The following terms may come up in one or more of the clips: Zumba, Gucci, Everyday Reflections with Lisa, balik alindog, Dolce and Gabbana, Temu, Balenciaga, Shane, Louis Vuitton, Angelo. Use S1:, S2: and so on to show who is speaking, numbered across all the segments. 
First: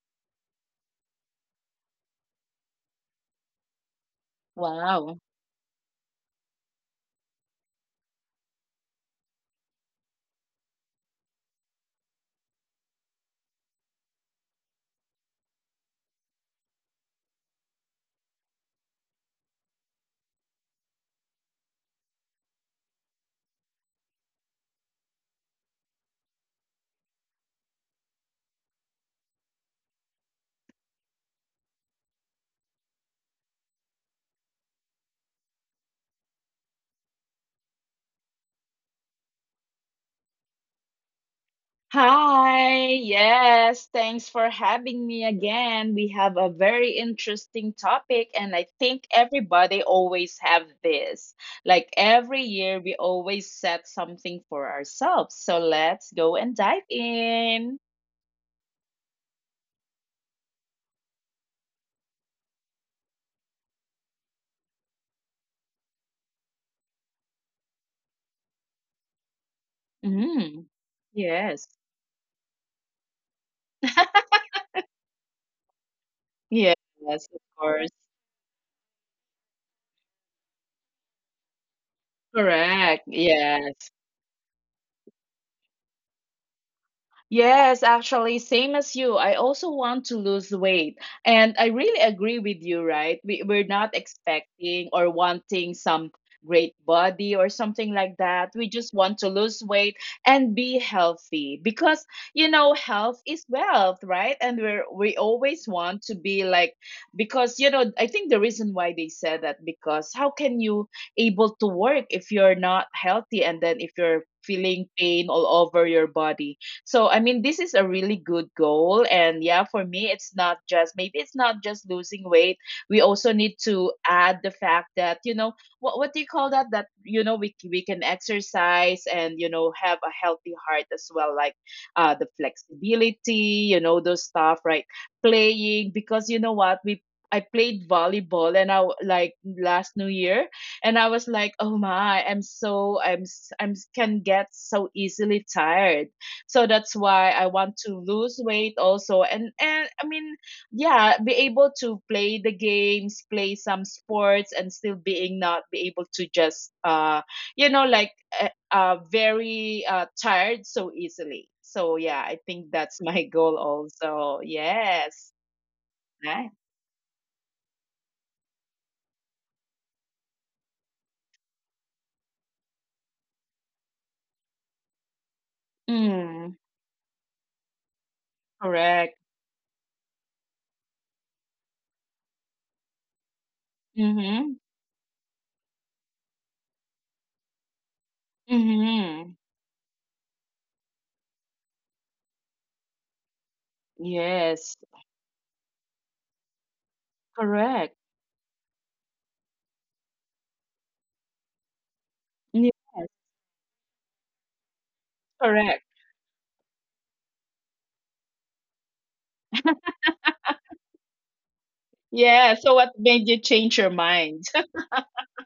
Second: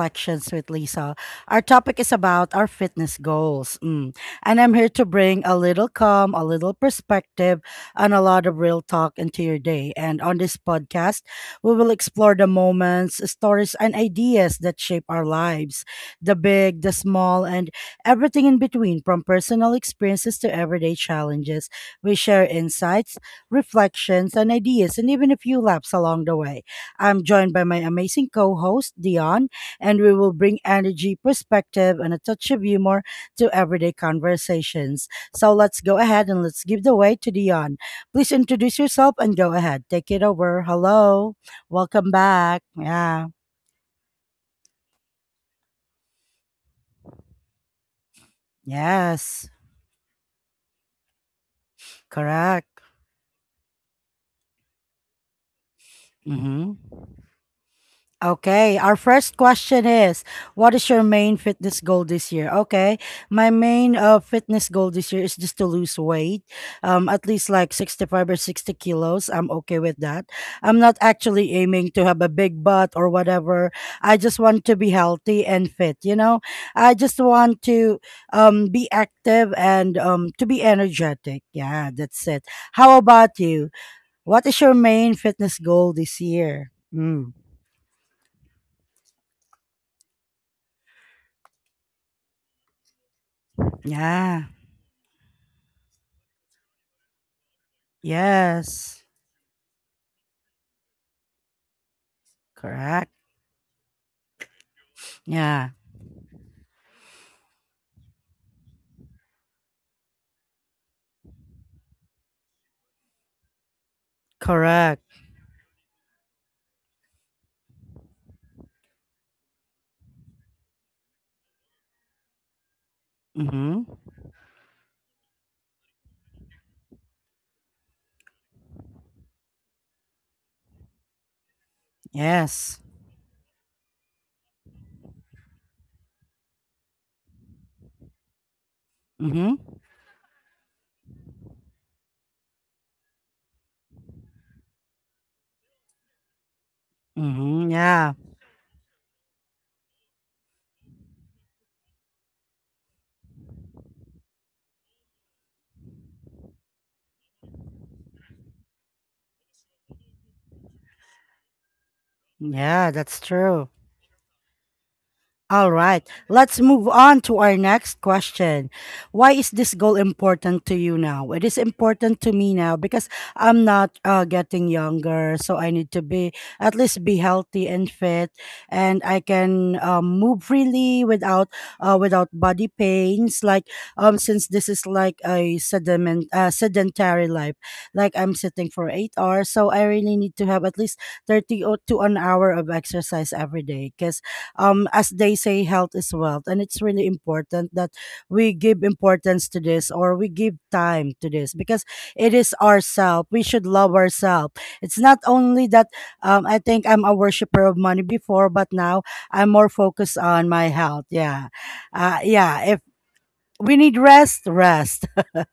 S1: Reflections with Lisa. Our topic is about our fitness goals. Mm. And I'm here to
S2: Wow.
S1: bring a little calm, a little perspective, and a lot of real talk into your day. And on this podcast, we will explore the moments, stories, and ideas that shape our lives, the big, the small, and everything in between, from personal experiences to everyday challenges. We share insights, reflections, and ideas, and even a few laughs along the way. I'm joined by my amazing co host, Dion, and we will bring energy, perspective, and a touch of humor to everyday conversations. So let's go ahead and let's give the way to Dion. Please introduce yourself and go ahead. Take it over. Hello. Welcome back.
S2: Hi,
S1: Yeah.
S2: yes, thanks for having me again. We have a very interesting topic, and I think
S1: Yes.
S2: everybody always have this. Like every year,
S1: Correct.
S2: we always set something for ourselves. So let's go and dive
S1: Mm-hmm.
S2: in.
S1: Okay, our first question is, what is your main fitness goal this year? Okay, my main fitness goal this year is just to lose weight, at least like 65 or 60 kilos. I'm okay with that.
S2: Mhm.
S1: I'm not actually
S2: Yes,
S1: aiming to have a big butt or whatever. I just want to be healthy and fit, you know?
S2: yes,
S1: I just
S2: of
S1: want
S2: course.
S1: to be active and to be energetic. Yeah, that's it.
S2: Correct.
S1: How about you?
S2: Yes.
S1: What is your main fitness goal this year?
S2: Yes, actually, same as you. I also want to lose weight. And I really agree with you, right? We're not
S1: Yeah.
S2: expecting or wanting some great body or something like that. We just
S1: Yes.
S2: want to lose weight and be healthy because, you know,
S1: Correct.
S2: health is wealth, right? We always
S1: Yeah.
S2: want to be like, because, you know, I think the reason why they said that, because how can you able to work if you're not healthy and then if you're feeling
S1: Correct.
S2: pain all over your body? So, I mean, this is a really good goal. And yeah, for me, it's not just maybe it's not just losing weight. We also need
S1: Mm-hmm.
S2: to add the fact that, you know, what do you call that? That, you know, we can exercise and, you know, have a healthy heart as well, like the
S1: Yes.
S2: flexibility, you know, those stuff, right? Playing, because you know what? I played volleyball and like
S1: Mm-hmm.
S2: last New Year and I was like, oh my, I'm so I'm s- can get so easily tired, so that's why I
S1: Mm-hmm.
S2: want to
S1: Yeah.
S2: lose weight also. And I mean, yeah, be able to play the games, play some sports, and still being not be able to just you know like very tired so easily. So yeah, I think
S1: Yeah,
S2: that's my
S1: that's
S2: goal
S1: true.
S2: also. Yes,
S1: All right,
S2: right.
S1: let's move on to our next question. Why is this goal important to you now? It is important to me now because I'm not getting younger, so I need to be
S2: Mm,
S1: at least be healthy and fit, and
S2: correct.
S1: I can move freely without without body pains. Like, since
S2: Mm-hmm.
S1: this is like a sediment sedentary life, like I'm sitting for eight
S2: Mm-hmm.
S1: hours, so I really need to have at least 30 or to an hour of exercise every day because,
S2: Yes,
S1: as they say, health is wealth, and it's really important that
S2: correct.
S1: we give importance to this, or we give time to this because it is
S2: Yes,
S1: ourselves. We should love ourselves. It's not only
S2: correct.
S1: that. I think I'm a worshiper of money before, but now I'm more focused on my health. Yeah.
S2: Yeah,
S1: Yeah,
S2: so
S1: if
S2: what made you
S1: we
S2: change your
S1: need rest,
S2: mind?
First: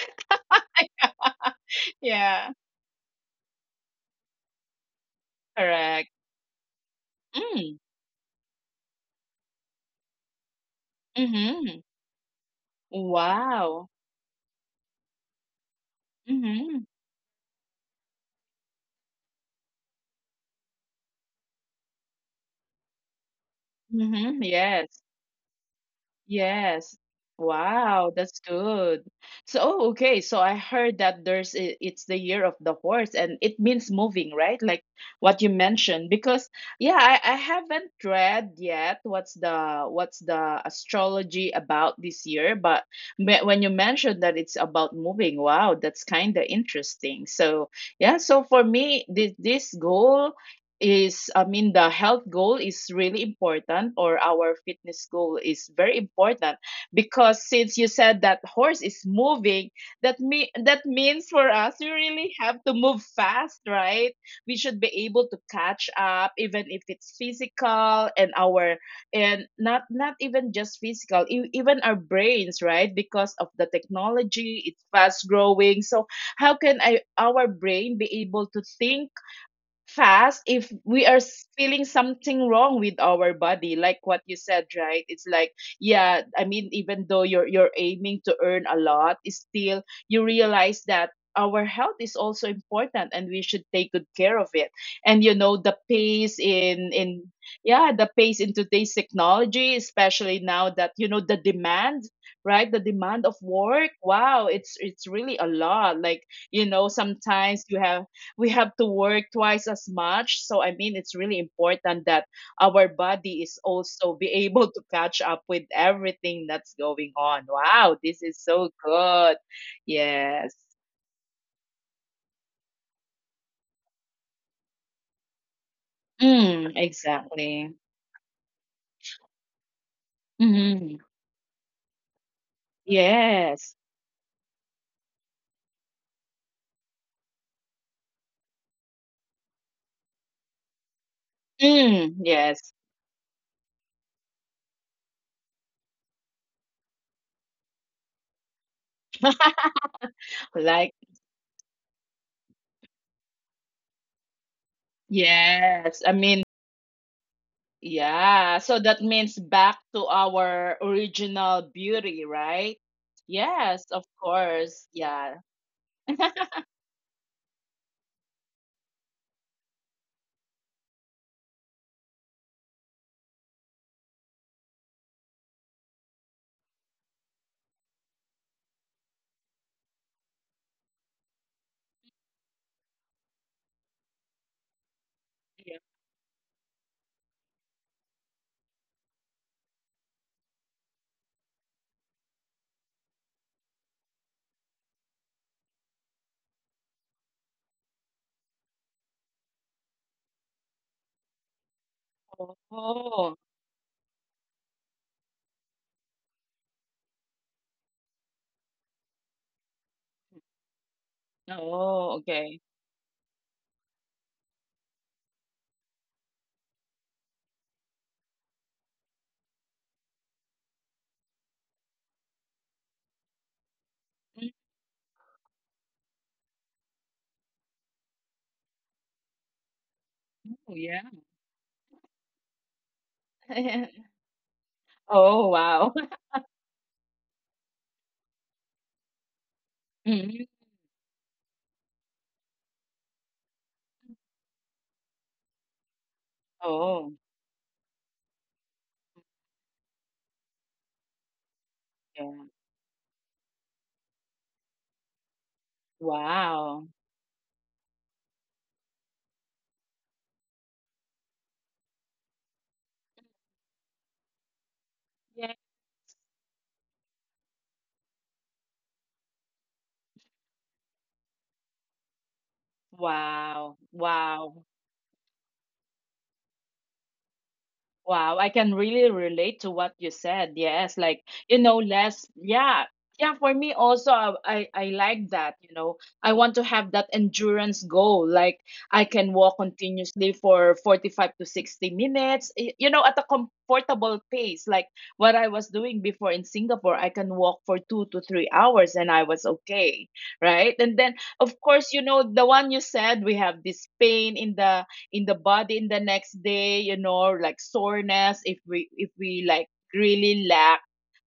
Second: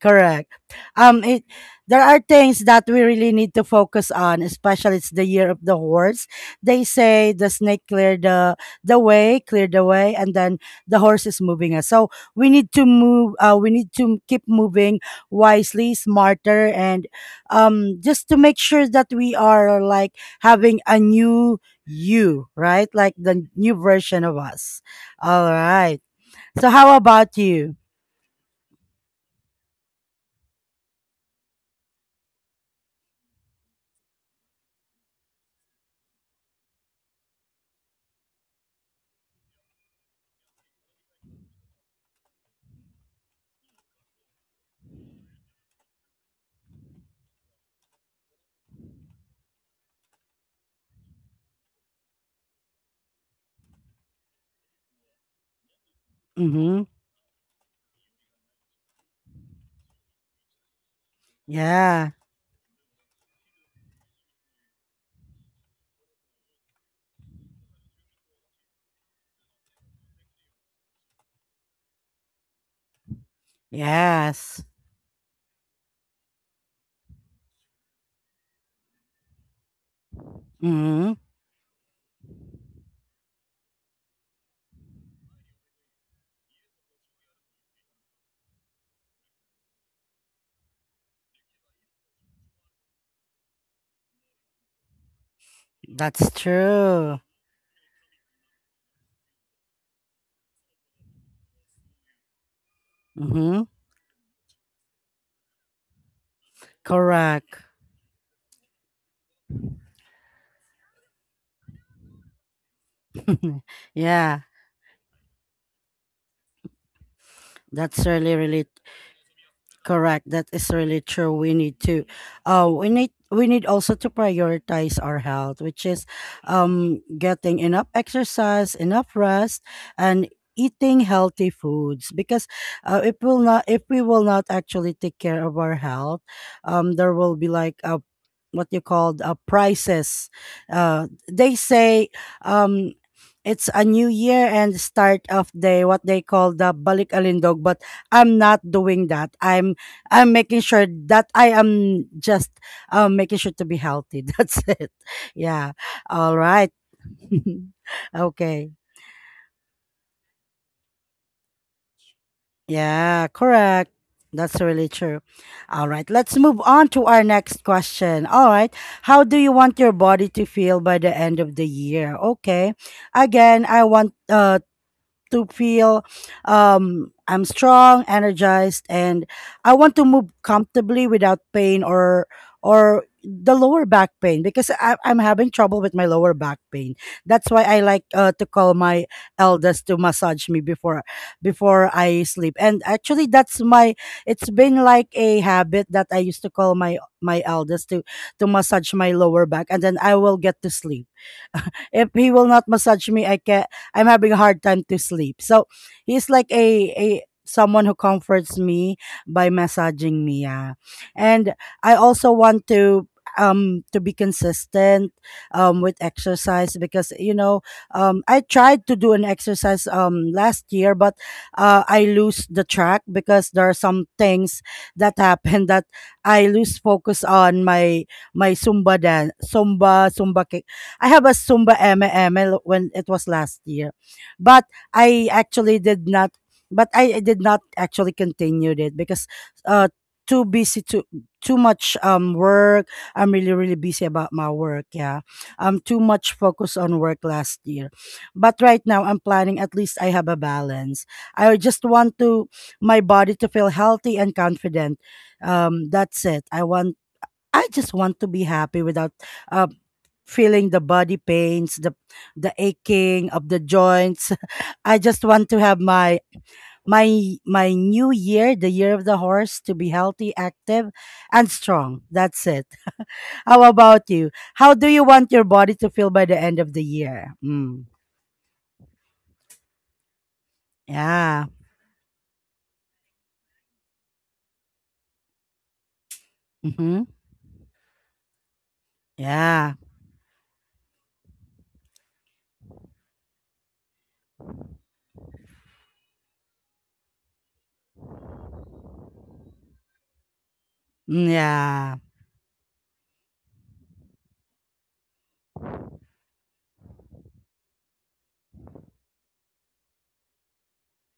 S1: correct. It there are
S2: Yeah.
S1: things that we really need to focus on, especially it's the year of the
S2: Correct.
S1: horse. They say the snake
S2: Mm,
S1: cleared the, cleared the way, and then the horse is moving us.
S2: mhm.
S1: So we need to move. We need
S2: Wow.
S1: to keep moving wisely, smarter,
S2: Mhm,
S1: and just to make sure that we are like having a new you, right? Like the new version of
S2: mhm.
S1: us.
S2: Yes.
S1: All right. So how
S2: Yes.
S1: about you?
S2: Wow, that's good. So, oh, okay. So I heard that it's the year of the horse and it means moving, right? Like what you mentioned. Because yeah, I haven't read yet what's the astrology about this year, but when you mentioned that it's about moving, wow, that's kind of interesting. So, yeah, so for me, this goal is, I mean, the health goal is really important, or our fitness goal is very important,
S1: Mm-hmm.
S2: because since you said that horse is moving, that means for us we
S1: Yeah.
S2: really have to move fast, right? We should be able to catch up even if it's physical, and our and not even just physical, even our brains, right? Because of the
S1: Yes.
S2: technology, it's fast growing. So our brain be able to think fast if we
S1: Hmm.
S2: are feeling something wrong with our body, like what you said, right? It's like, yeah, I mean even though you're aiming to earn a lot, it's still you realize that our health is also important and we should take good care of it. And you know the
S1: That's
S2: pace in
S1: true.
S2: in yeah, the pace in today's technology, especially now that, you know, the demand, right, the demand of
S1: Hmm.
S2: work, wow, it's really a lot. Like, you know,
S1: Correct.
S2: sometimes you have we have to work twice as much. So I mean, it's really important that our body is also be
S1: yeah,
S2: able to catch up with everything that's going on. Wow,
S1: that's
S2: this
S1: really,
S2: is so
S1: really
S2: good.
S1: correct. That
S2: Yes.
S1: is really true. We need to, we need also to prioritize our health, which is,
S2: Mm,
S1: getting
S2: exactly.
S1: enough exercise, enough rest, and
S2: Hmm.
S1: eating healthy foods. Because,
S2: Yes.
S1: if we will not actually take care of our health, there will be like a what you called, prices. They say,
S2: Mm, yes.
S1: um. It's a new year and start of day, what they call the balik alindog, but I'm not doing that. I'm making sure
S2: Like,
S1: that I am just, making sure to be healthy. That's it. Yeah.
S2: yes, I
S1: All
S2: mean,
S1: right. okay.
S2: yeah, so that means back to our original beauty, right?
S1: Yeah, correct.
S2: Yes, of
S1: That's really
S2: course,
S1: true.
S2: yeah.
S1: All right. Let's move on to our next question. All right. How do you want your body to feel by the end of the year? Okay. Again, I want to feel, I'm strong, energized, and I want to move comfortably without pain, or the lower back pain because I'm having trouble with my lower back pain. That's why I like to call my eldest to massage me before I sleep. And actually, that's my. It's been like a habit that I used to call my eldest to massage my lower back, and then I will get to sleep. If he will not massage me,
S2: Oh.
S1: I'm having a hard time to sleep. So he's like a someone who comforts me by massaging me. Yeah, and I
S2: Oh,
S1: also want
S2: okay.
S1: to be consistent with exercise because, you know, I tried to do an exercise last year, but I lose the track because there are some
S2: Mm,
S1: things that happen that I lose focus on my Zumba dance, Zumba Zumba I
S2: yeah.
S1: have a Zumba MML when it was last year, but I
S2: Oh,
S1: actually
S2: wow.
S1: did not. But I did not actually continue it because uh too
S2: Mhm.
S1: busy to too much work. I'm really really busy about my work. Yeah, I'm too much focus on work
S2: Oh,
S1: last year, but right now I'm planning at least I have a balance. I just want
S2: yeah.
S1: to my body to feel healthy and confident. That's it.
S2: Wow.
S1: I just want to be happy without uh, feeling the body pains, the aching of the joints. I just want
S2: Yeah.
S1: to have my my new year, the year of the horse, to be healthy, active, and strong. That's it. How
S2: Wow.
S1: about you?
S2: Wow.
S1: How do you want your body to feel by the end of the year? Mm.
S2: Wow, I can really relate to what you said. Yes, like,
S1: Yeah.
S2: you know, less. Yeah, yeah. For me also, I like that. You know, I want to have
S1: Mm-hmm.
S2: that endurance goal. Like I can walk
S1: Yeah.
S2: continuously for 45 to 60 minutes. You know, at a comfortable pace. Like what I was doing before in Singapore, I can walk for 2 to 3 hours, and I was okay, right? And then,
S1: Mm,
S2: of course, you
S1: yeah.
S2: know, the one you said, we have this pain in the body in the next day, you know, like soreness if we like really lack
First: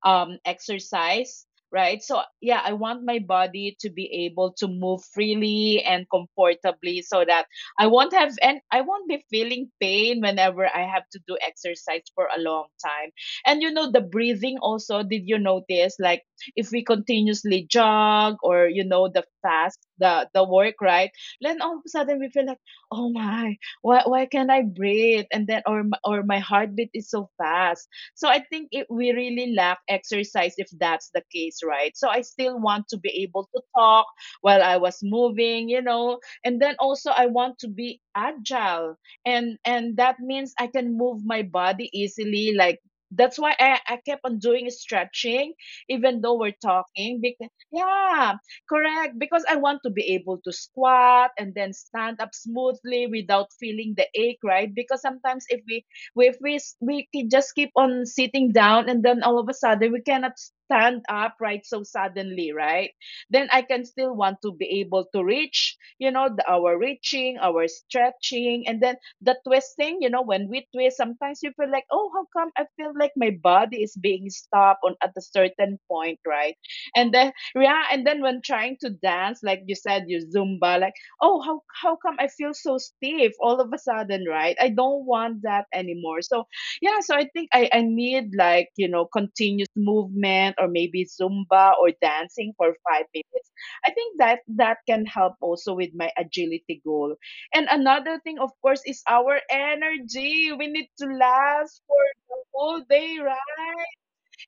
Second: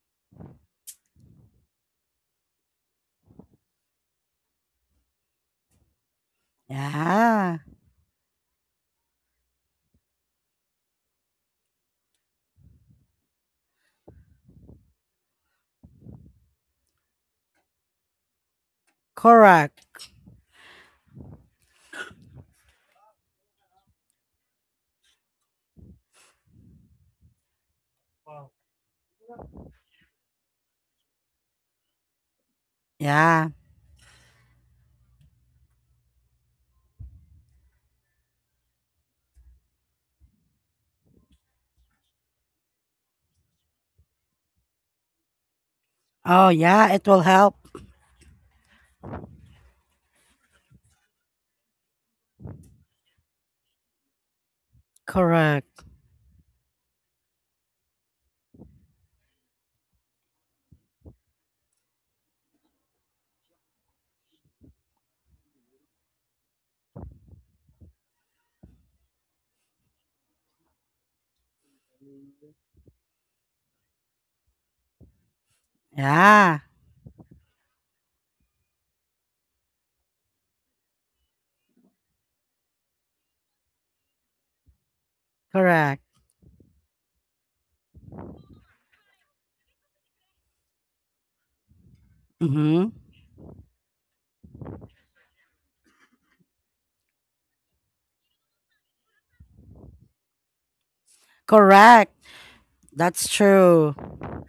S2: exercise, right? So yeah, I want my body to be able to move freely and comfortably so that
S1: Yeah.
S2: I won't be feeling pain whenever I have to do exercise for a long time. And you know the breathing also, did you notice like if we continuously jog, or you know, the fast
S1: Correct.
S2: the work, right, then all of a sudden we feel like, oh my, why can't I breathe? And then or my heartbeat is so fast. So I think it, we really lack exercise if that's the case, right? So I still want to be able
S1: Yeah.
S2: to talk while I was moving, you know. And then also I want to be agile, and that means I can move my body easily, like that's why I kept on doing stretching even though
S1: Oh,
S2: we're
S1: yeah. It
S2: talking,
S1: will
S2: because
S1: help.
S2: yeah. Correct, because I want to be able to squat and then stand up smoothly without feeling the ache, right? Because sometimes
S1: Correct.
S2: if we s- we ke- just keep on sitting down and then all of a sudden we cannot stand up right so suddenly, right? Then I can still want to be able to reach, you know, our reaching, our stretching, and then the twisting, you know, when we twist, sometimes you feel like, oh, how come I feel like my body is being stopped on at a certain point, right?
S1: Yeah.
S2: And then, yeah, and then when trying to dance, like you said, your Zumba, like, oh, how come I feel so stiff all of a sudden, right? I don't want that
S1: Correct.
S2: anymore. So yeah, so I think I need, like, you know, continuous movement or maybe Zumba or dancing for
S1: Mm-hmm.
S2: 5 minutes. I think that that can help also with my agility goal. And another thing, of course, is our energy. We need to last for
S1: Correct.
S2: the whole day,
S1: That's true.
S2: right?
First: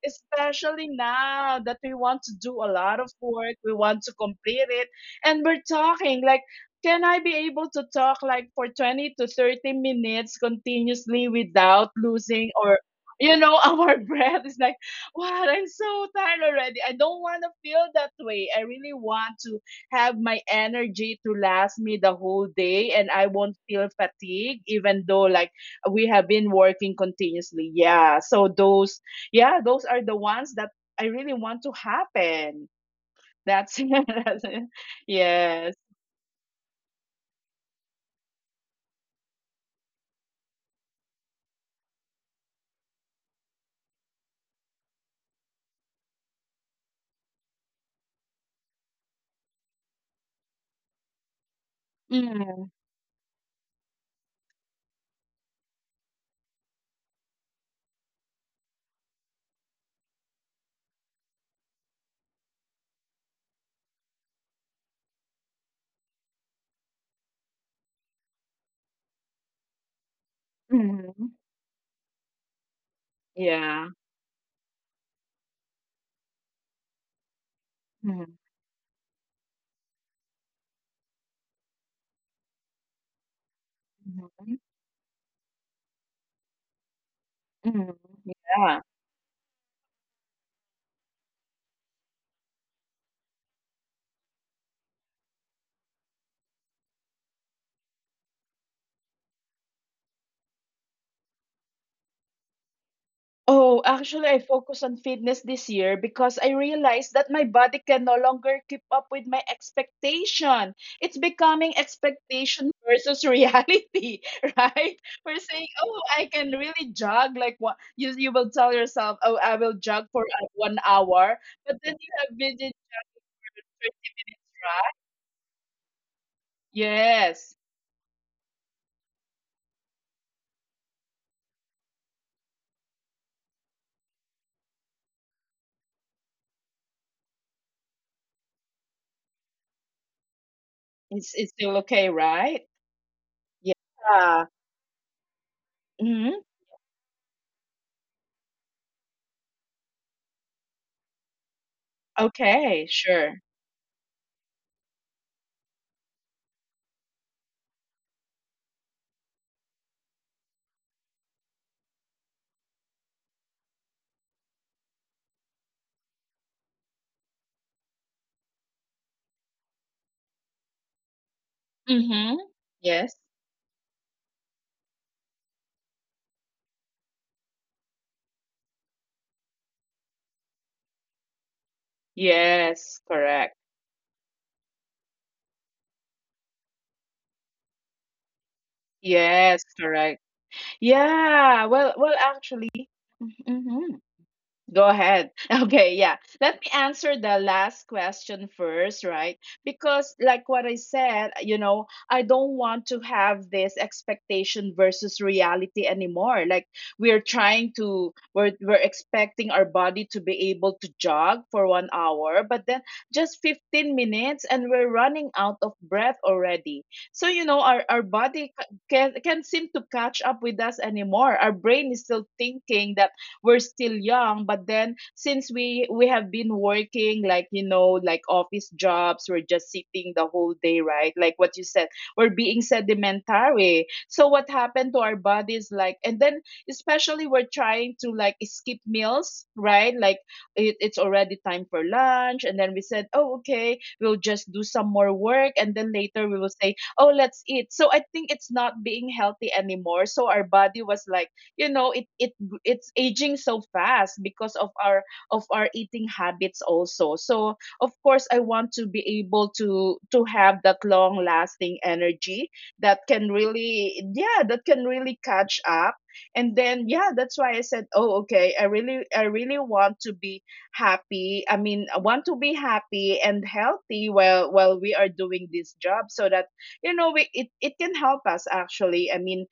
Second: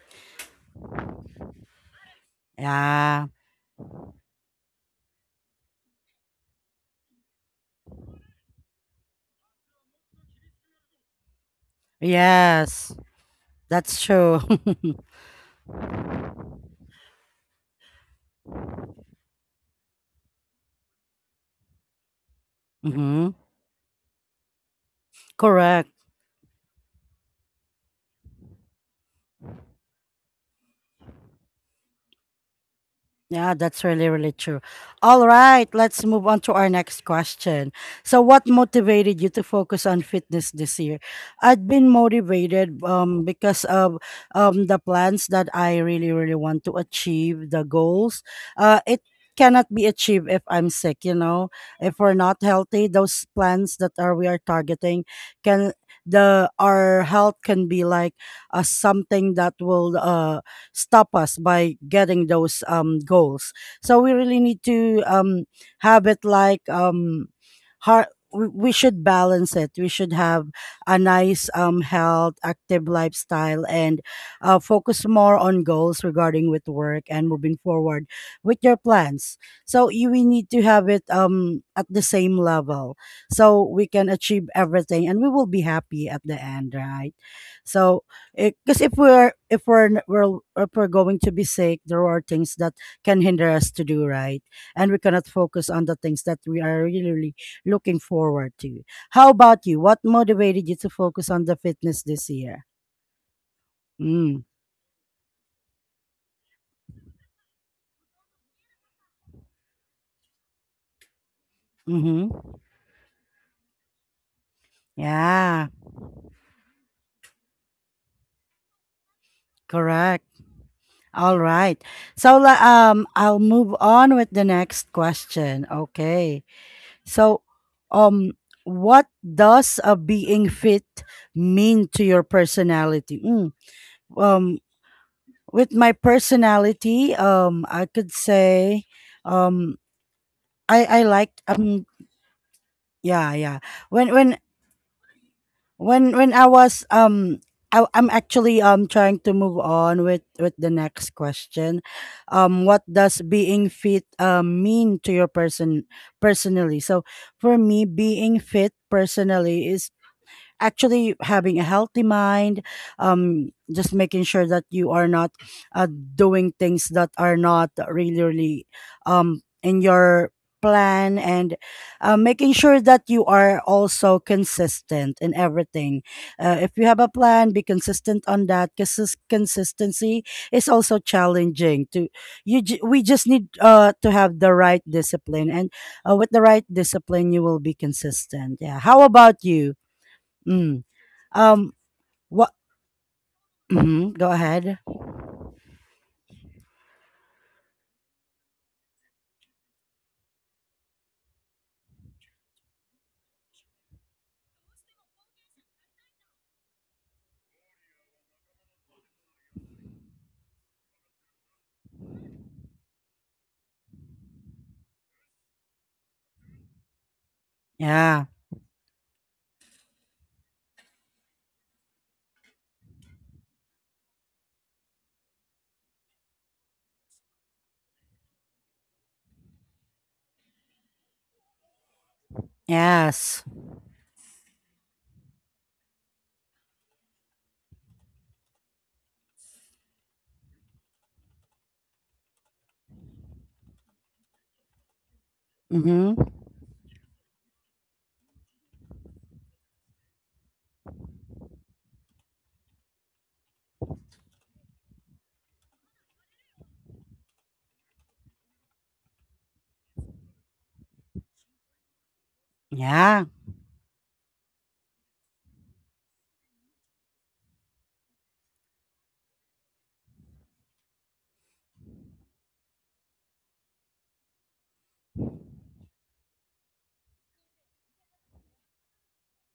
S2: Especially now that we want to do a lot of
S1: Yeah.
S2: work, we want to complete it, and we're talking like, can I be able to talk like for 20 to 30 minutes continuously without losing, or
S1: Yes.
S2: you know, our
S1: That's true.
S2: breath is like, wow, I'm so tired already. I don't want to feel that way. I really want to have my energy to last me the whole day, and I
S1: mm-hmm.
S2: won't feel fatigue even though like
S1: Correct.
S2: we have been working continuously. Yeah, so those, yeah, those are the ones that I really want to happen.
S1: Yeah,
S2: That's,
S1: that's really, really
S2: that's it.
S1: true. All right,
S2: Yes.
S1: let's move on to our next question. So, what motivated you to focus on fitness this year? I'd been motivated because of the plans that I really, really want to achieve, the goals. It cannot be achieved if I'm sick, you know, if we're not
S2: Mm-hmm.
S1: healthy, those plans that are we are targeting can the our health can be like, something that will stop us by getting those goals. So we really need to, have it like hard we should balance it. We should have a
S2: Mm-hmm.
S1: nice, health, active lifestyle,
S2: Yeah.
S1: and focus more on goals regarding with work and moving forward
S2: Mm-hmm.
S1: with your plans. So we need to have it, at the same level, so we can achieve everything, and we will be happy at the end, right?
S2: Mm-hmm.
S1: So because
S2: Yeah.
S1: if we're going to be sick, there are things that can hinder us to do right, and we cannot focus on the things that we are really, really looking forward to. How about you? What motivated you to focus on the fitness this year?
S2: Oh, actually,
S1: Mm,
S2: I focus on fitness this year because I realized that my body can no longer keep up with my expectation. It's becoming
S1: mm-hmm.
S2: expectation versus reality, right? We're
S1: Yeah.
S2: saying, "Oh, I can really jog," like what you will tell yourself, "Oh, I will jog
S1: Correct.
S2: for one
S1: All
S2: hour,"
S1: right.
S2: but then you
S1: So
S2: have been in
S1: I'll move
S2: your
S1: on with the next question. Okay, so,
S2: Yes,
S1: um, what does being fit mean to your personality? Um with my personality, I could say, um I liked
S2: it's still okay, right?
S1: yeah, yeah. when when
S2: Yeah.
S1: when I
S2: Mm-hmm.
S1: was I, I'm actually trying to move on with the next question. What
S2: Okay,
S1: does
S2: sure.
S1: being fit mean to your personally? So for me, being fit personally is actually having a healthy mind, just making sure that you are not uh, doing things that are not really really in your plan, and
S2: Mm-hmm.
S1: making sure that
S2: Yes.
S1: you are also consistent in everything. If you have a plan, be consistent on that, because consistency is also challenging to we
S2: Yes,
S1: just need,
S2: correct.
S1: to have the right discipline, and with the right discipline, you will be consistent. Yeah, how about
S2: Yes,
S1: you?
S2: correct.
S1: Mm.
S2: Yeah,
S1: Um,
S2: well, well,
S1: what?
S2: actually, mhm, mhm.
S1: Hmm, go ahead.
S2: Go ahead. Okay, yeah. Let me answer the last question first, right? Because, like what I said, you know, I don't want to have this expectation versus reality anymore. Like, we're expecting our body to be able to jog for 1 hour, but then just 15 minutes and we're running out of breath already. So, you know, our
S1: Yeah.
S2: body can seem to catch up with us anymore. Our brain is still thinking that we're still young but then since we have been working, like like office jobs. We're just sitting the whole day, right? Like what you said, we're being
S1: Yes.
S2: sedimentary, so what happened to our bodies, like. And then especially we're trying to like skip meals, right? Like it's already time for lunch, and then we said, "Oh, okay, we'll just do some more work," and then
S1: Mm-hmm.
S2: later we will say, "Oh, let's eat." So I think it's not being healthy anymore. So our body was like, you know it it it's aging so fast because of our eating habits also. So of course I want to be able to have that long lasting energy that
S1: Yeah.
S2: can really, yeah, that can really catch up. And then, yeah, that's why I said, "Oh, okay, I really want to be happy." I mean, I want to be happy and healthy while we are doing this job, so that it can help us, actually. I mean,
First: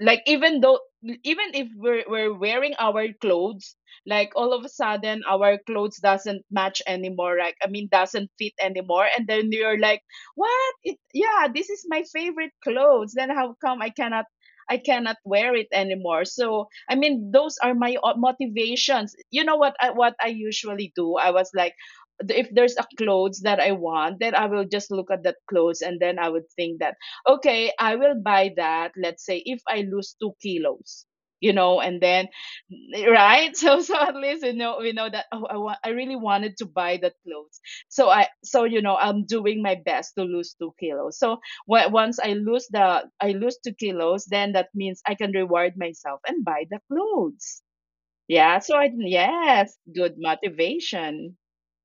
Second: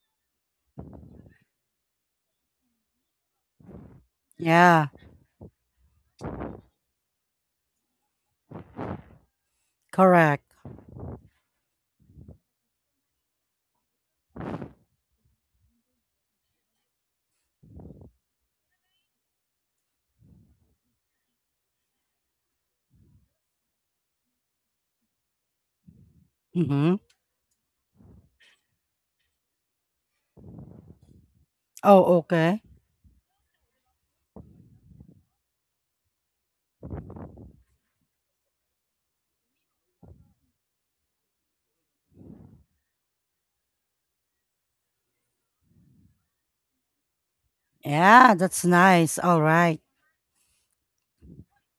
S2: like, even if we're wearing our clothes, like all of a
S1: Yeah.
S2: sudden our clothes doesn't match anymore, like, I mean, doesn't fit anymore, and then you're like,
S1: Correct.
S2: yeah, this is my favorite clothes, then how come I cannot wear it anymore. So, I mean, those are my motivations. You know what I usually do? I was like, if there's a clothes that I want, then I will just look at that clothes, and then I would think that,
S1: Mm-hmm.
S2: okay, I will buy that. Let's say if I lose 2 kilos, and
S1: Oh,
S2: then
S1: okay.
S2: right. So at least, we know that, oh, I want, I really wanted to buy that clothes. So I'm doing my best to lose 2 kilos. So once I lose the I lose 2 kilos, then that means I can reward myself and buy the clothes.
S1: Yeah,
S2: Yeah.
S1: that's
S2: So I
S1: nice. All
S2: Yes,
S1: right.
S2: good motivation.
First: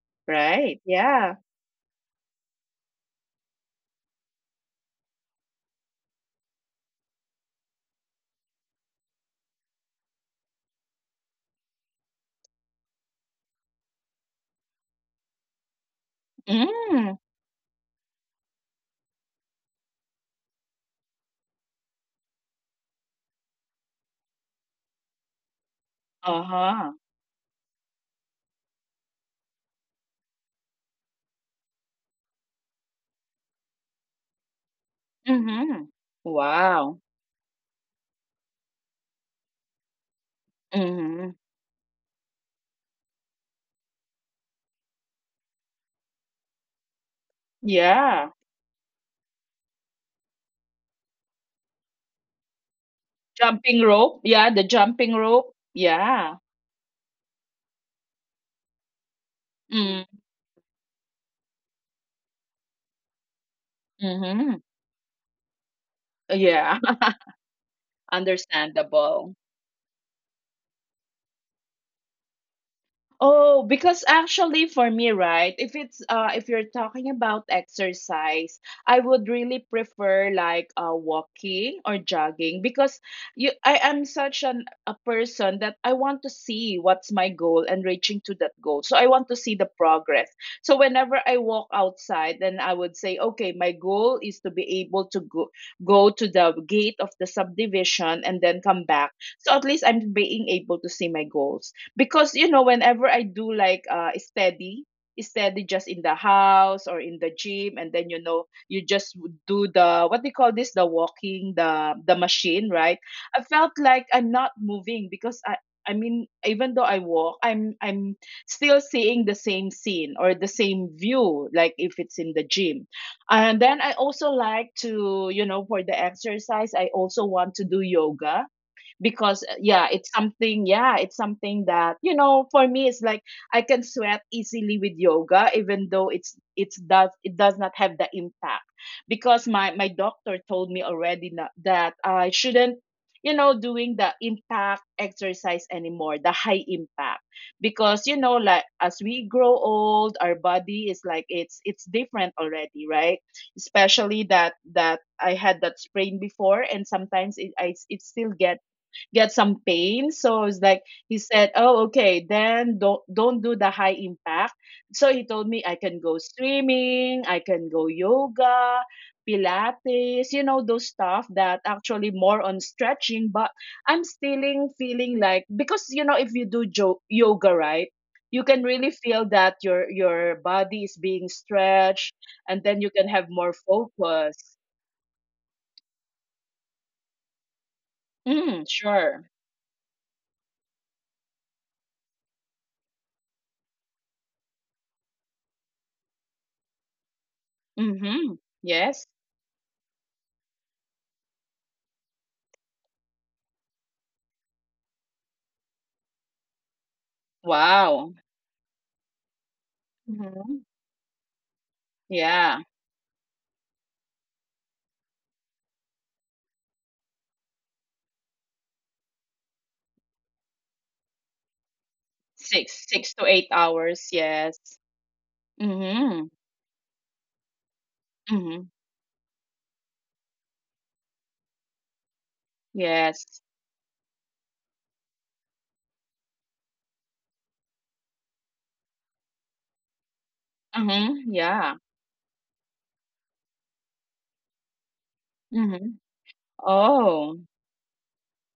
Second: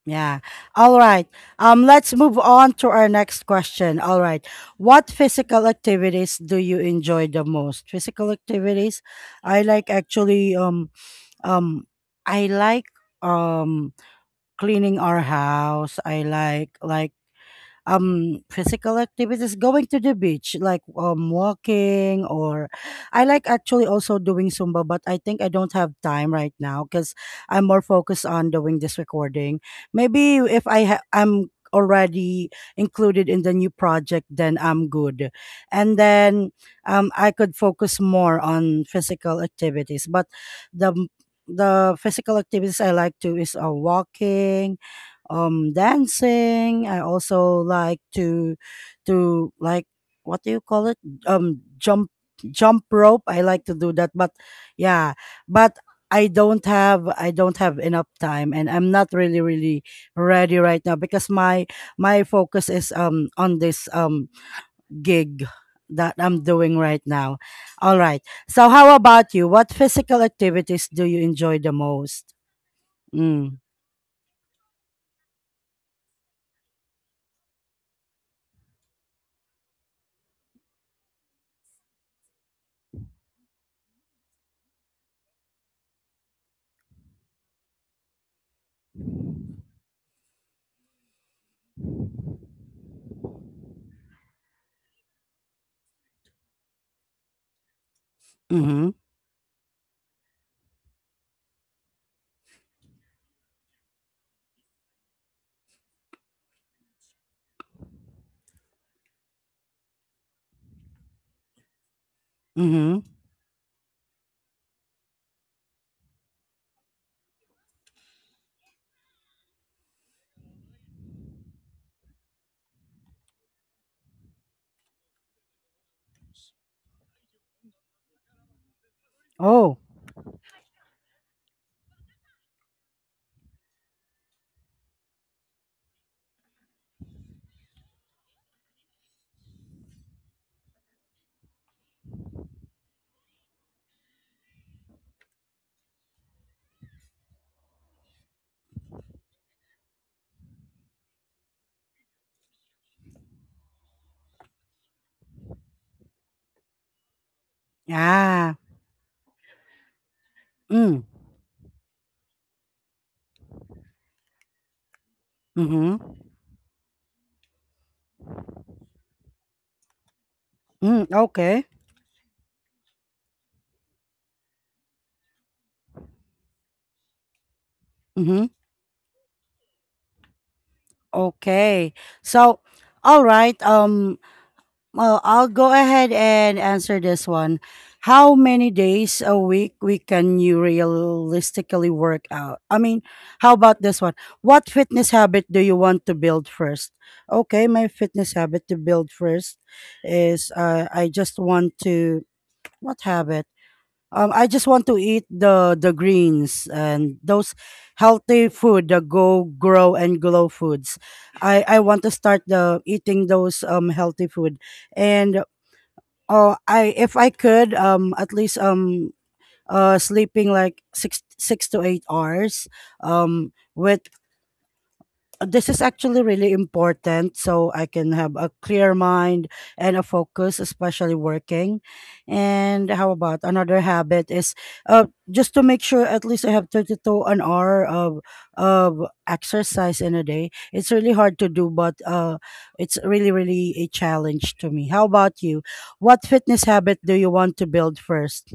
S1: Yeah.
S2: Right.
S1: All right.
S2: Yeah.
S1: Let's move on to our next question. All right. What physical activities do you enjoy the most? Physical activities. I like actually, um I like, um cleaning our house. I like
S2: Mm.
S1: physical activities, going to the beach, like, walking, or I like actually also doing Zumba, but I think I don't have time
S2: Uh
S1: right now
S2: huh.
S1: because I'm more focused on doing this recording. Maybe if I'm already included in the new project, then I'm good,
S2: Mm-hmm.
S1: and then,
S2: Wow.
S1: I could focus more on physical activities. But the
S2: Mm-hmm.
S1: the physical activities I like to is, walking, dancing. I also like
S2: Yeah.
S1: to like, what do you call it, um jump jump rope. I like to
S2: Jumping
S1: do that,
S2: rope.
S1: but,
S2: Yeah, the
S1: yeah,
S2: jumping rope.
S1: but
S2: Yeah.
S1: I don't have enough time, and I'm not really really
S2: Mm.
S1: ready right now because my focus is on this,
S2: Mm-hmm.
S1: gig that I'm doing
S2: Yeah.
S1: right now. All right. So how about
S2: Understandable.
S1: you? What physical activities do you enjoy the most? Mm.
S2: Oh, because actually, for me, right, if it's if you're talking about exercise, I would really prefer like walking or jogging, because you I am such an a person that I want to see what's my goal and reaching to that goal. So I want to see the progress. So whenever I walk outside, then I would say, okay, my goal is to be able to go go to the gate of the subdivision and then come
S1: Mm-hmm.
S2: back. So at least I'm being able to see my goals. Because, whenever I do like steady, just in the house or in the gym, and then, you just do the — what they call this — the walking the machine, right?
S1: Mm-hmm.
S2: I felt like I'm not moving, because I mean, even though I walk, I'm still seeing the same scene or the same view, like if it's in the gym. And then I also like to, for the exercise, I also want to do yoga, because
S1: Oh.
S2: yeah, it's something that, for me, it's like I can sweat easily with yoga, even though it does not have the impact, because my doctor told me already, that I shouldn't, doing the impact exercise anymore, the high impact. Because, like, as we grow old, our body is like, it's different already, right? Especially that I had that sprain before, and sometimes it still
S1: Ah.
S2: get some pain. So it's like,
S1: Mm.
S2: he said, "Oh, okay, then don't do the high impact." So he told me I can
S1: Mhm.
S2: go swimming, I can go yoga, pilates, those
S1: Mm.
S2: stuff that
S1: Okay.
S2: actually more on stretching. But I'm still feeling like, because, if you do yoga, right? You
S1: Mhm.
S2: can really feel that your body is being
S1: Okay.
S2: stretched,
S1: So,
S2: and then you can
S1: all
S2: have more
S1: right.
S2: focus.
S1: Well, I'll go ahead and answer this one. How
S2: Mm,
S1: many days
S2: sure.
S1: a week we can you realistically work out? I mean, how about this one? What fitness habit do you want to build first? Okay, my fitness
S2: Mhm.
S1: habit to
S2: Yes.
S1: build first is I just want to what habit? I just want to eat the greens and those
S2: Wow.
S1: healthy food, the go grow and glow
S2: Mhm.
S1: foods. I want to start
S2: Yeah.
S1: the eating those healthy food and oh I if I could at least sleeping like 6 to 8 hours
S2: 6 to 8 hours,
S1: with
S2: yes.
S1: this is
S2: Mhm,
S1: actually really important so I can have a
S2: mhm.
S1: clear mind and a focus, especially working. And how
S2: Yes.
S1: about another habit is uh, just to make sure at least I have 30 to an hour of exercise in a day. It's really
S2: Mhm,
S1: hard to do,
S2: yeah.
S1: but it's really, really a challenge to me. How about you?
S2: Mhm.
S1: What fitness habit do you
S2: Oh.
S1: want to build first?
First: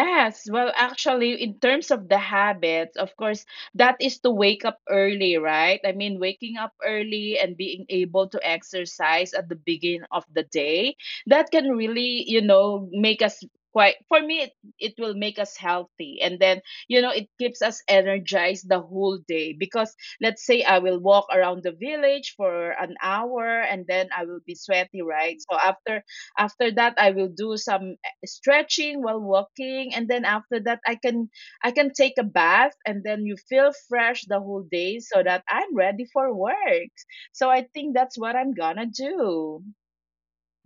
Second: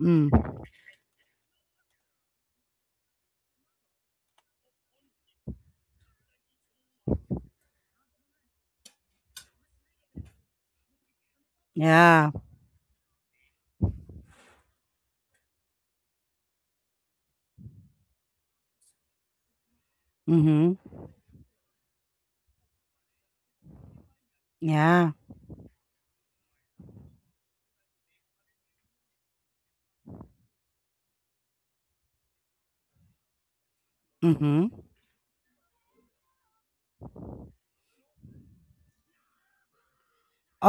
S1: Mm.
S2: well, actually, in terms of the habits, of course, that is to wake up early, right? I mean, waking up early and being able to exercise at the beginning of the day, that can really,
S1: Yeah.
S2: make us, quite, for me, it will make us healthy. And then, it keeps us energized the whole day, because let's say
S1: Mm-hmm.
S2: I will walk around the village for an hour, and then I will be sweaty,
S1: Yeah.
S2: right? So after that I will do some stretching while walking, and then after that I can take a bath, and then you feel fresh the whole
S1: Mm-hmm.
S2: day, so that I'm ready for work. So I think that's what I'm gonna do.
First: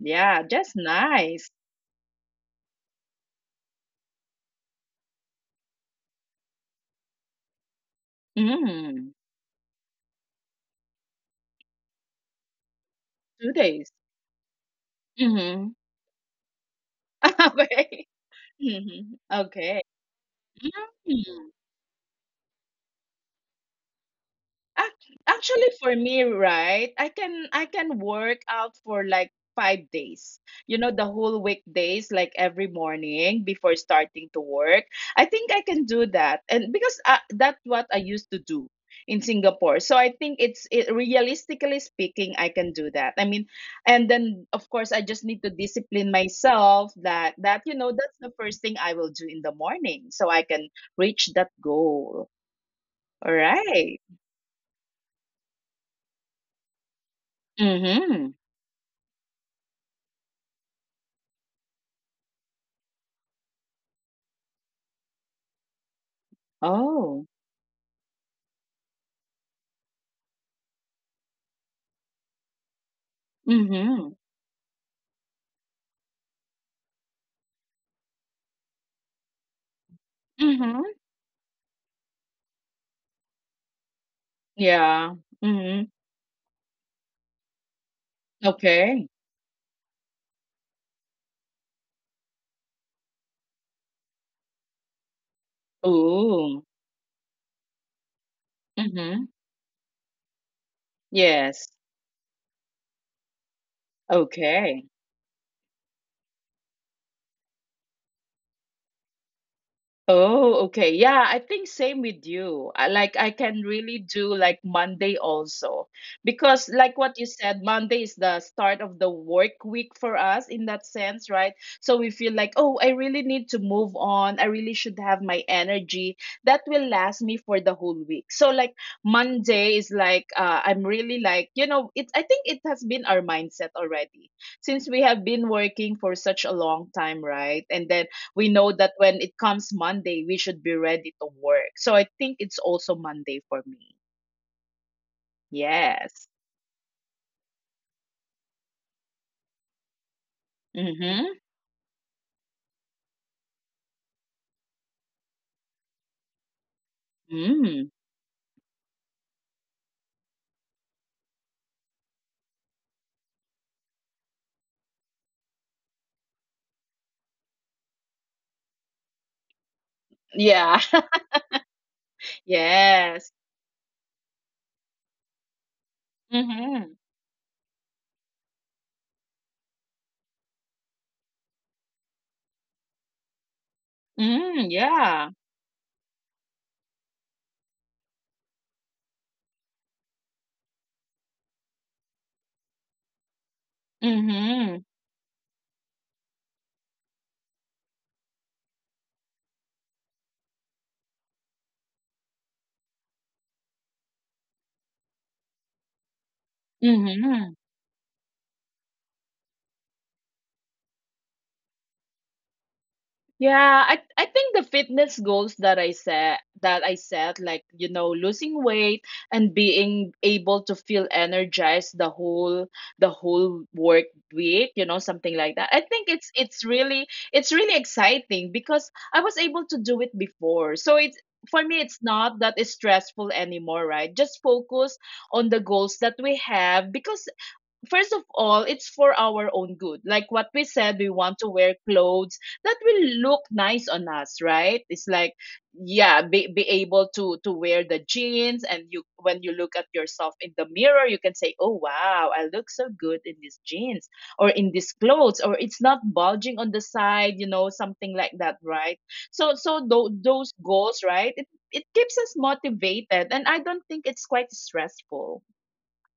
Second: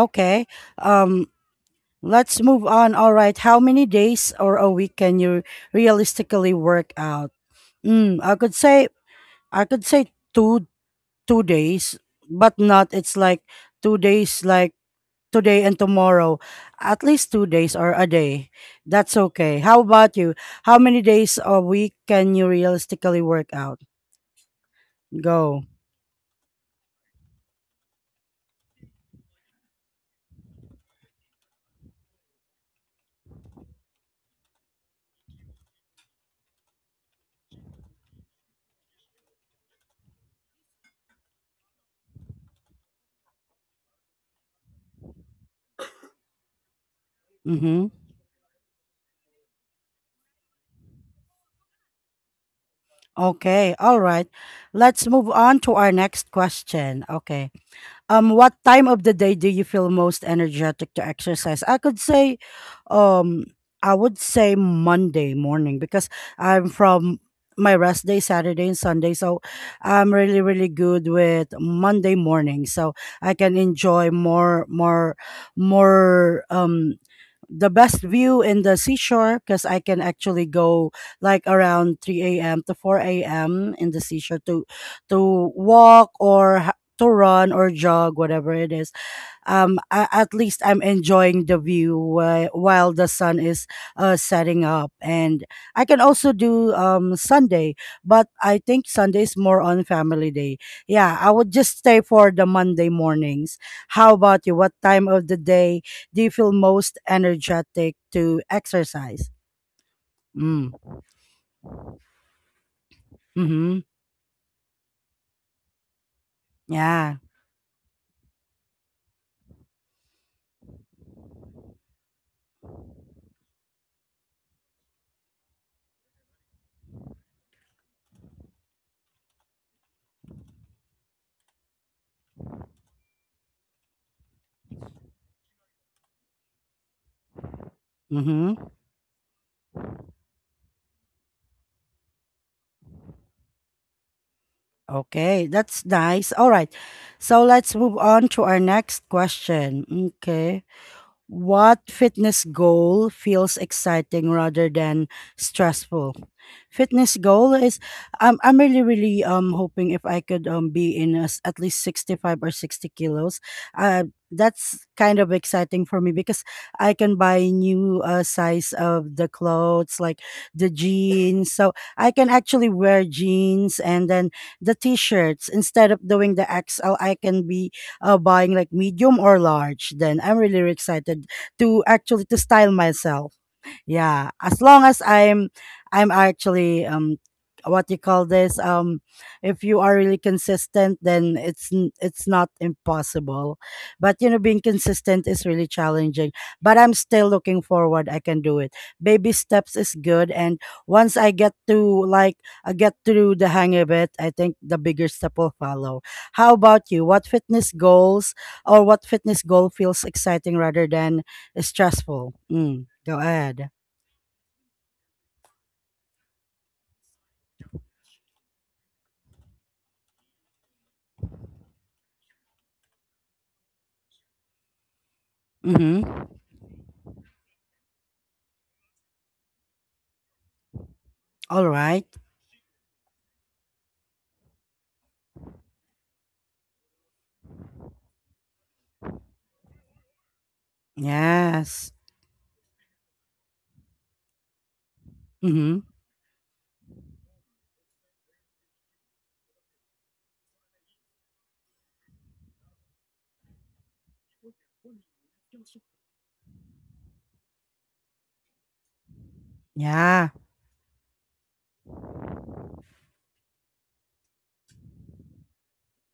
S2: Yeah, just
S1: Um,
S2: nice.
S1: Let's move on. All right. How many days or a week can you realistically work out? Mm,
S2: Mm,
S1: I could say two days, but not it's like
S2: 2 days.
S1: 2 days like today
S2: Mm-hmm.
S1: and tomorrow. At least two days or
S2: Okay.
S1: a day.
S2: Mm-hmm.
S1: That's okay.
S2: Okay.
S1: How about you? How many days
S2: Mhm.
S1: a week can you realistically work out? Go.
S2: Actually, for me, right, I can work out for like 5 days. The whole weekdays, like every morning before starting to work. I think I can do that. And because that's what I used to do in Singapore. So I think realistically speaking, I can do that. I mean, and then, of course, I just need to discipline myself that
S1: Mm-hmm.
S2: that's the first thing I will do in the morning, so I can reach that goal. All
S1: Okay.
S2: right.
S1: All right. Let's move on to our next question. Okay.
S2: Mm-hmm.
S1: What time of the day do you feel most energetic to exercise? I could say um I would say Monday morning because I'm from
S2: Oh.
S1: my rest day Saturday and Sunday, so I'm really, really good with Monday morning, so I can enjoy
S2: Mhm.
S1: more more um the best view in the seashore because I can actually
S2: Mhm.
S1: go like around 3 a.m. to 4 a.m. in the seashore to
S2: Yeah. Mhm.
S1: walk or to run or jog, whatever it is.
S2: Okay.
S1: At least I'm enjoying the view while the sun is setting up, and I can also
S2: Ooh.
S1: do Sunday, but I think Sunday
S2: Mhm.
S1: is more on family day. Yeah, I would
S2: Yes.
S1: just stay for the Monday mornings. How about you? What
S2: Okay.
S1: time of the day do you feel most energetic to exercise?
S2: Oh,
S1: Mm.
S2: okay. Yeah, I think same with you. Like, I can
S1: Mm-hmm.
S2: really do like Monday also. Because, like
S1: Yeah.
S2: what you said, Monday is the start of the work week for us, in that sense, right? So we feel like, "Oh, I really need to move on. I really should have my energy that will last me for the whole week." So, like, Monday is like I'm really, like, you know, it I think it has been our mindset already since we have been working for such a long time, right? And then we
S1: Mm-hmm.
S2: know that when it comes Monday, we should be ready to work. So I think it's also Monday for me.
S1: Okay, that's
S2: Yes.
S1: nice. All right, so let's move on to our next question. Okay.
S2: Mm-hmm.
S1: What fitness goal feels exciting rather than stressful? Fitness goal is
S2: Mm.
S1: I'm really, really hoping if I could be in a s at least 65 or 60 kilos. That's kind of exciting for me because I can buy new size of the clothes like the
S2: Yeah.
S1: jeans. So I can actually wear
S2: Yes.
S1: jeans and then the t-shirts instead of doing the
S2: Mm-hmm.
S1: XL. I can be buying like medium or large. Then I'm really, really excited to actually to style myself. Yeah, as
S2: Mm,
S1: long as
S2: yeah.
S1: I'm actually what you call this, if you are really consistent, then it's it's not impossible, but you know being
S2: Mm-hmm.
S1: consistent is really challenging, but I'm still looking forward I can do it. Baby steps is good, and once I get to like I get through the hang of it, I think the bigger step will follow. How about you? What
S2: Mm-hmm.
S1: fitness goals or what fitness goal feels exciting rather than stressful? Mm, go ahead.
S2: Yeah, I think the fitness goals that I set like, losing weight and being able to feel energized the whole work week, something like that. I think
S1: Mm-hmm.
S2: it's really exciting, because I was able to do it before. So, it's for
S1: All
S2: me, it's
S1: right.
S2: not that it's stressful anymore, right? Just focus on the goals that we have, because first of all, it's for our own good. Like what we said, we want to wear
S1: Yes.
S2: clothes that will look nice on us, right? It's like,
S1: Mm-hmm.
S2: yeah, be able to wear the jeans, and you when you look at yourself in the mirror, you can say, "Oh wow, I look so good in these jeans or in these clothes, or it's not bulging on the side," you know, something like that, right? So
S1: Yeah.
S2: those goals, right? It keeps us motivated, and I don't think it's quite stressful,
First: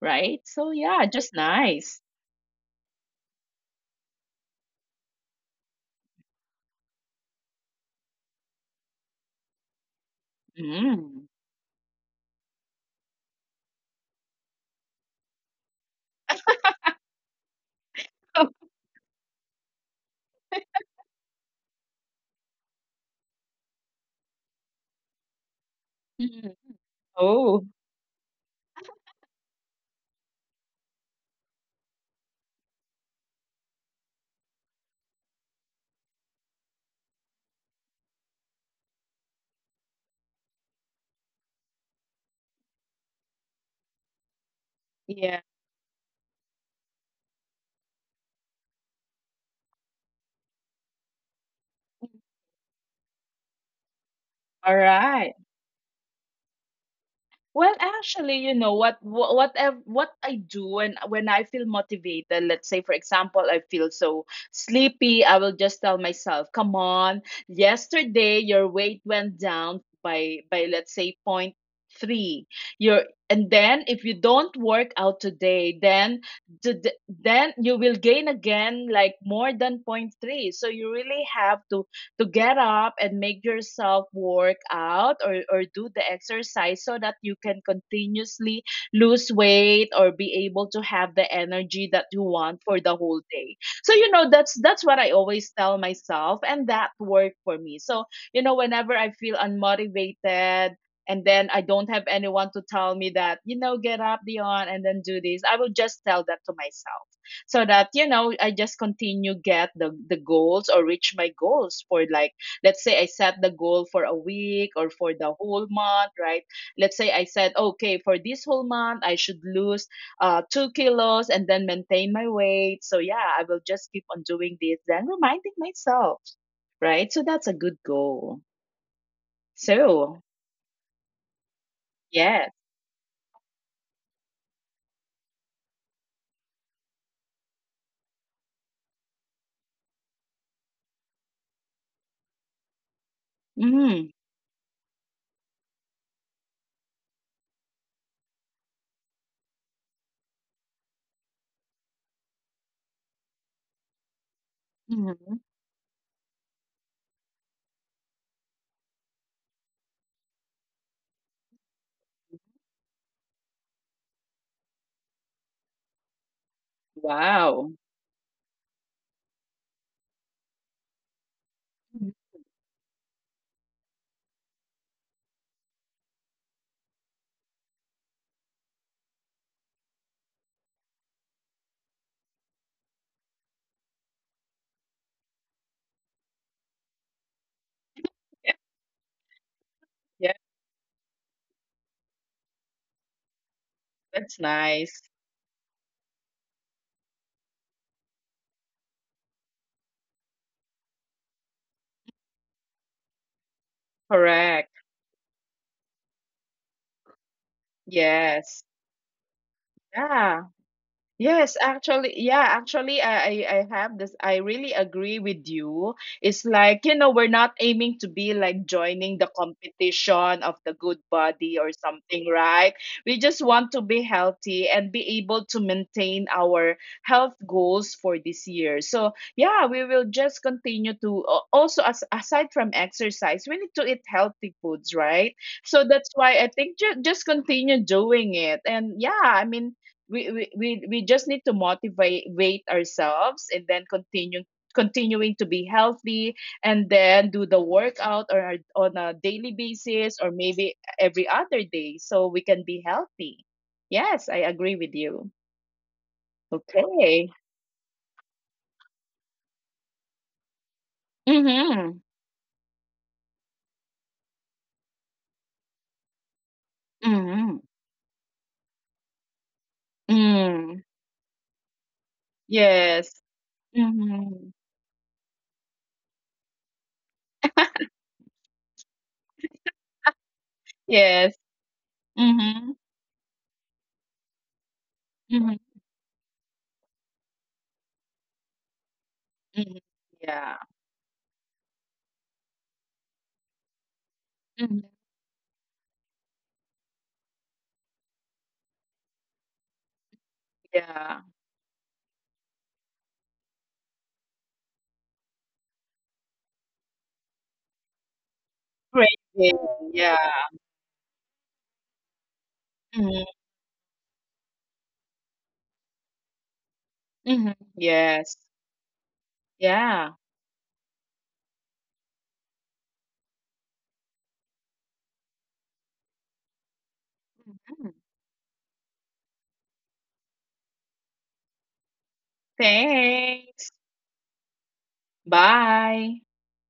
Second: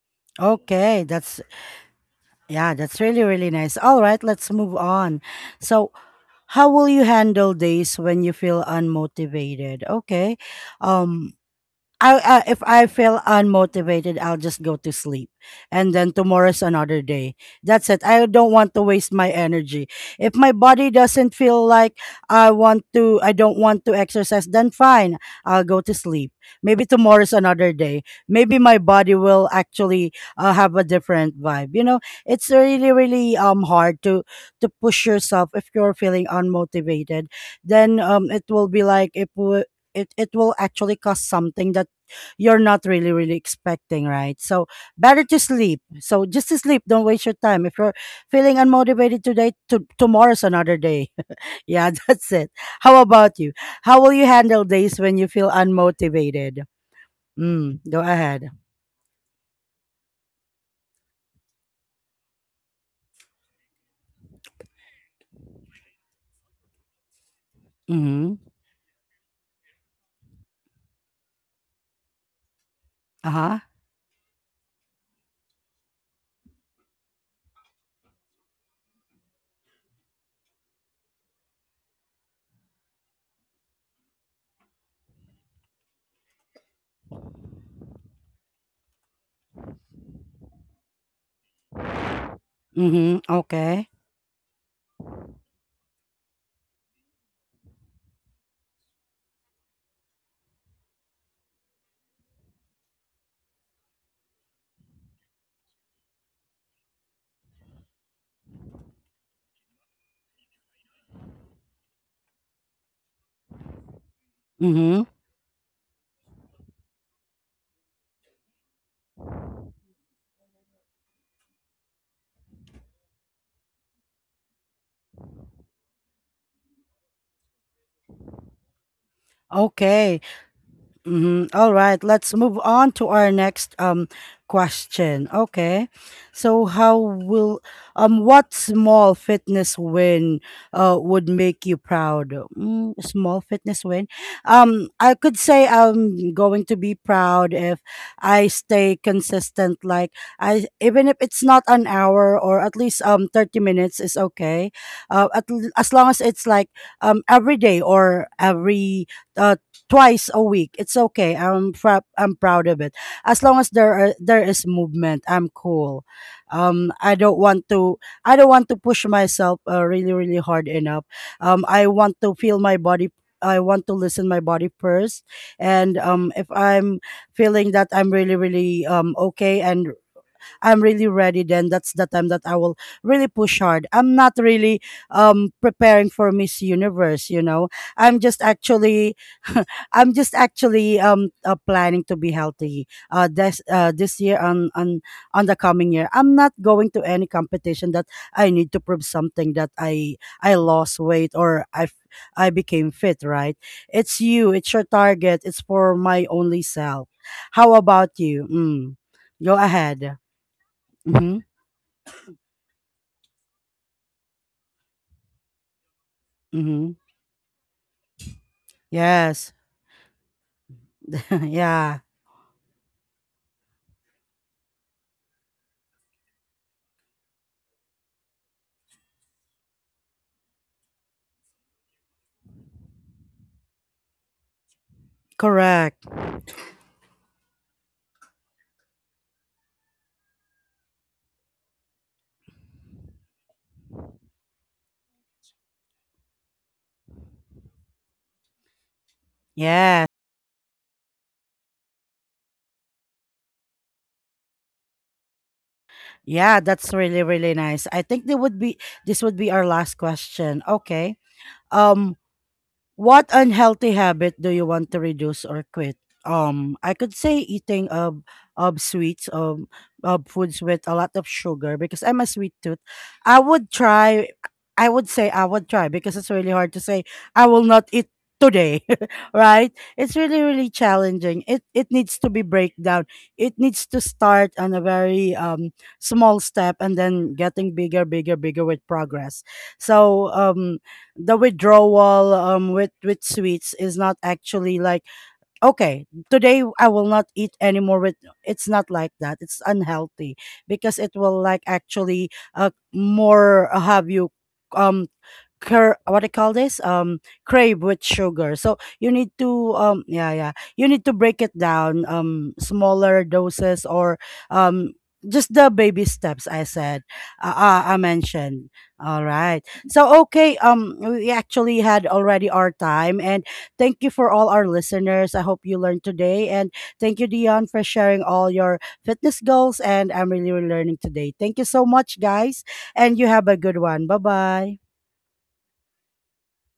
S2: right? So,
S1: Okay.
S2: yeah, just
S1: That's
S2: nice.
S1: yeah, that's really, really nice. All right, let's move on. So how will you handle days when you feel unmotivated? Okay.
S2: Mm.
S1: Um I if I feel unmotivated, I'll just go to sleep, and then tomorrow's another day. That's it. I don't want to waste my energy. If my body doesn't feel like I want to, I don't want to exercise, then fine, I'll go to sleep.
S2: Mm.
S1: Maybe tomorrow's
S2: Oh,
S1: another day. Maybe my body will actually have a different vibe. You know, it's really, really hard to push yourself if you're feeling unmotivated. Then it will be like it will actually cause something that you're not really, really expecting, right? So better to
S2: yeah.
S1: sleep. So just to sleep, don't waste your time if you're feeling unmotivated today. Tomorrow's another day. Yeah, that's it. How about you? How will you handle
S2: All
S1: days when you
S2: right.
S1: feel unmotivated? Mm,
S2: Well,
S1: go
S2: actually,
S1: ahead.
S2: you know what I do when I feel motivated, let's say, for example, I feel so sleepy, I will just tell myself, "Come on,
S1: Mm-hmm.
S2: yesterday your weight went down by let's say 0.3. Your and
S1: Uh-huh.
S2: then if you don't work out today, then the, the- then you will gain again, like, more than 0.3. So you really have to get up and make yourself work out, or do the exercise, so that you can continuously lose weight or be able to have the energy that you want for the
S1: Mm-hmm.
S2: whole day."
S1: Okay.
S2: So that's what I always tell myself, and that worked for me. So whenever I feel unmotivated and then I don't have anyone to tell me that, you know, get up, Dion, and then do this, I will just tell that to myself, so that I just continue, get the goals or reach my goals for, like, let's say, I set the goal for a week or
S1: Mm-hmm.
S2: for the whole month, right? Let's say I said, "Okay, for this whole month I should lose 2 kilos and then maintain my weight." So, yeah, I will just keep on doing this, then reminding myself, right? So that's a good goal.
S1: Okay.
S2: So,
S1: Mhm. All right, let's
S2: yeah.
S1: move on to our next question. Okay. So how will What small fitness win would make you proud? Mm, small fitness win.
S2: Mm-hmm.
S1: I could say I'm going to be proud if I stay consistent like I even if it's not an hour or at least 30 minutes is okay.
S2: Mm-hmm.
S1: As long as it's like every day or every uh, twice a week. It's okay. I'm proud of it. As long as there is movement, I'm cool. I don't want
S2: Wow.
S1: to I don't want to push myself really, really hard enough. I
S2: Mhm.
S1: want to feel my body. I want to listen my body first, and if I'm feeling that I'm really, really okay and I'm really ready, then that's the time that I will really push hard. I'm not really preparing for Miss Universe, you know. I'm just
S2: Yeah.
S1: actually I'm just
S2: Yeah,
S1: actually planning to be healthy this this year
S2: that's
S1: on
S2: nice.
S1: on the coming year. I'm not going to any competition that I need to prove something that I lost weight or I became fit, right?
S2: Correct.
S1: It's your target, it's for my only self. How about you?
S2: Yes.
S1: Mm. Go ahead.
S2: Yeah.
S1: Mm-hmm.
S2: Yes, actually, yeah, actually, I have this. I really agree with you. It's like,
S1: Mm-hmm.
S2: you know, we're not aiming to be like joining the
S1: Yes.
S2: competition of the good body or
S1: Yeah.
S2: something, right? We just want to be healthy and be able to maintain our health goals for this year. So, yeah, we will just continue to also, as, aside from exercise, we need to eat healthy foods, right? So
S1: Correct.
S2: that's why I think ju just continue doing it. And yeah, I mean, we just need to motivate weight ourselves, and then continue continuing to be healthy, and then do the workout, or on a daily
S1: Yeah.
S2: basis, or maybe every other day, so we can be healthy. Yes, I agree with you.
S1: Yeah, that's really,
S2: Okay.
S1: really nice. I think they would be this would be our last question. Okay.
S2: Mm-hmm.
S1: Um, What unhealthy habit do you want to reduce or quit? I could say
S2: Mm-hmm.
S1: eating of sweets, of foods
S2: Mm.
S1: with a lot of sugar because I'm a sweet tooth.
S2: Yes.
S1: I would try.
S2: Mm-hmm.
S1: I would say I would try because it's really hard to say I will not eat today, right? It's really, really
S2: Yes.
S1: challenging. It needs to be
S2: Mm-hmm.
S1: breakdown. It needs to start on a very
S2: Mm-hmm.
S1: small step and then getting bigger, bigger, bigger with progress.
S2: Hmm.
S1: So
S2: Yeah.
S1: the withdrawal with sweets is not actually
S2: Mm-hmm.
S1: like okay today I will not eat anymore with. It's not like that. It's unhealthy because it
S2: Yeah.
S1: will like actually more have you um cur what do you call this, crave with sugar, so you need
S2: Crazy.
S1: to
S2: Yeah.
S1: yeah, yeah, you need to break it down smaller
S2: Mm-hmm.
S1: doses or um just the baby steps I said,
S2: Mm-hmm.
S1: I
S2: Yes.
S1: mentioned. All right, so
S2: Yeah.
S1: okay, we actually had already our time, and thank you for all our listeners. I hope you learned today, and thank you, Dion, for
S2: Mhm.
S1: sharing all your fitness goals, and I'm really learning today. Thank you so much, guys, and you have a good
S2: Thanks.
S1: one. Bye bye.
S2: Bye.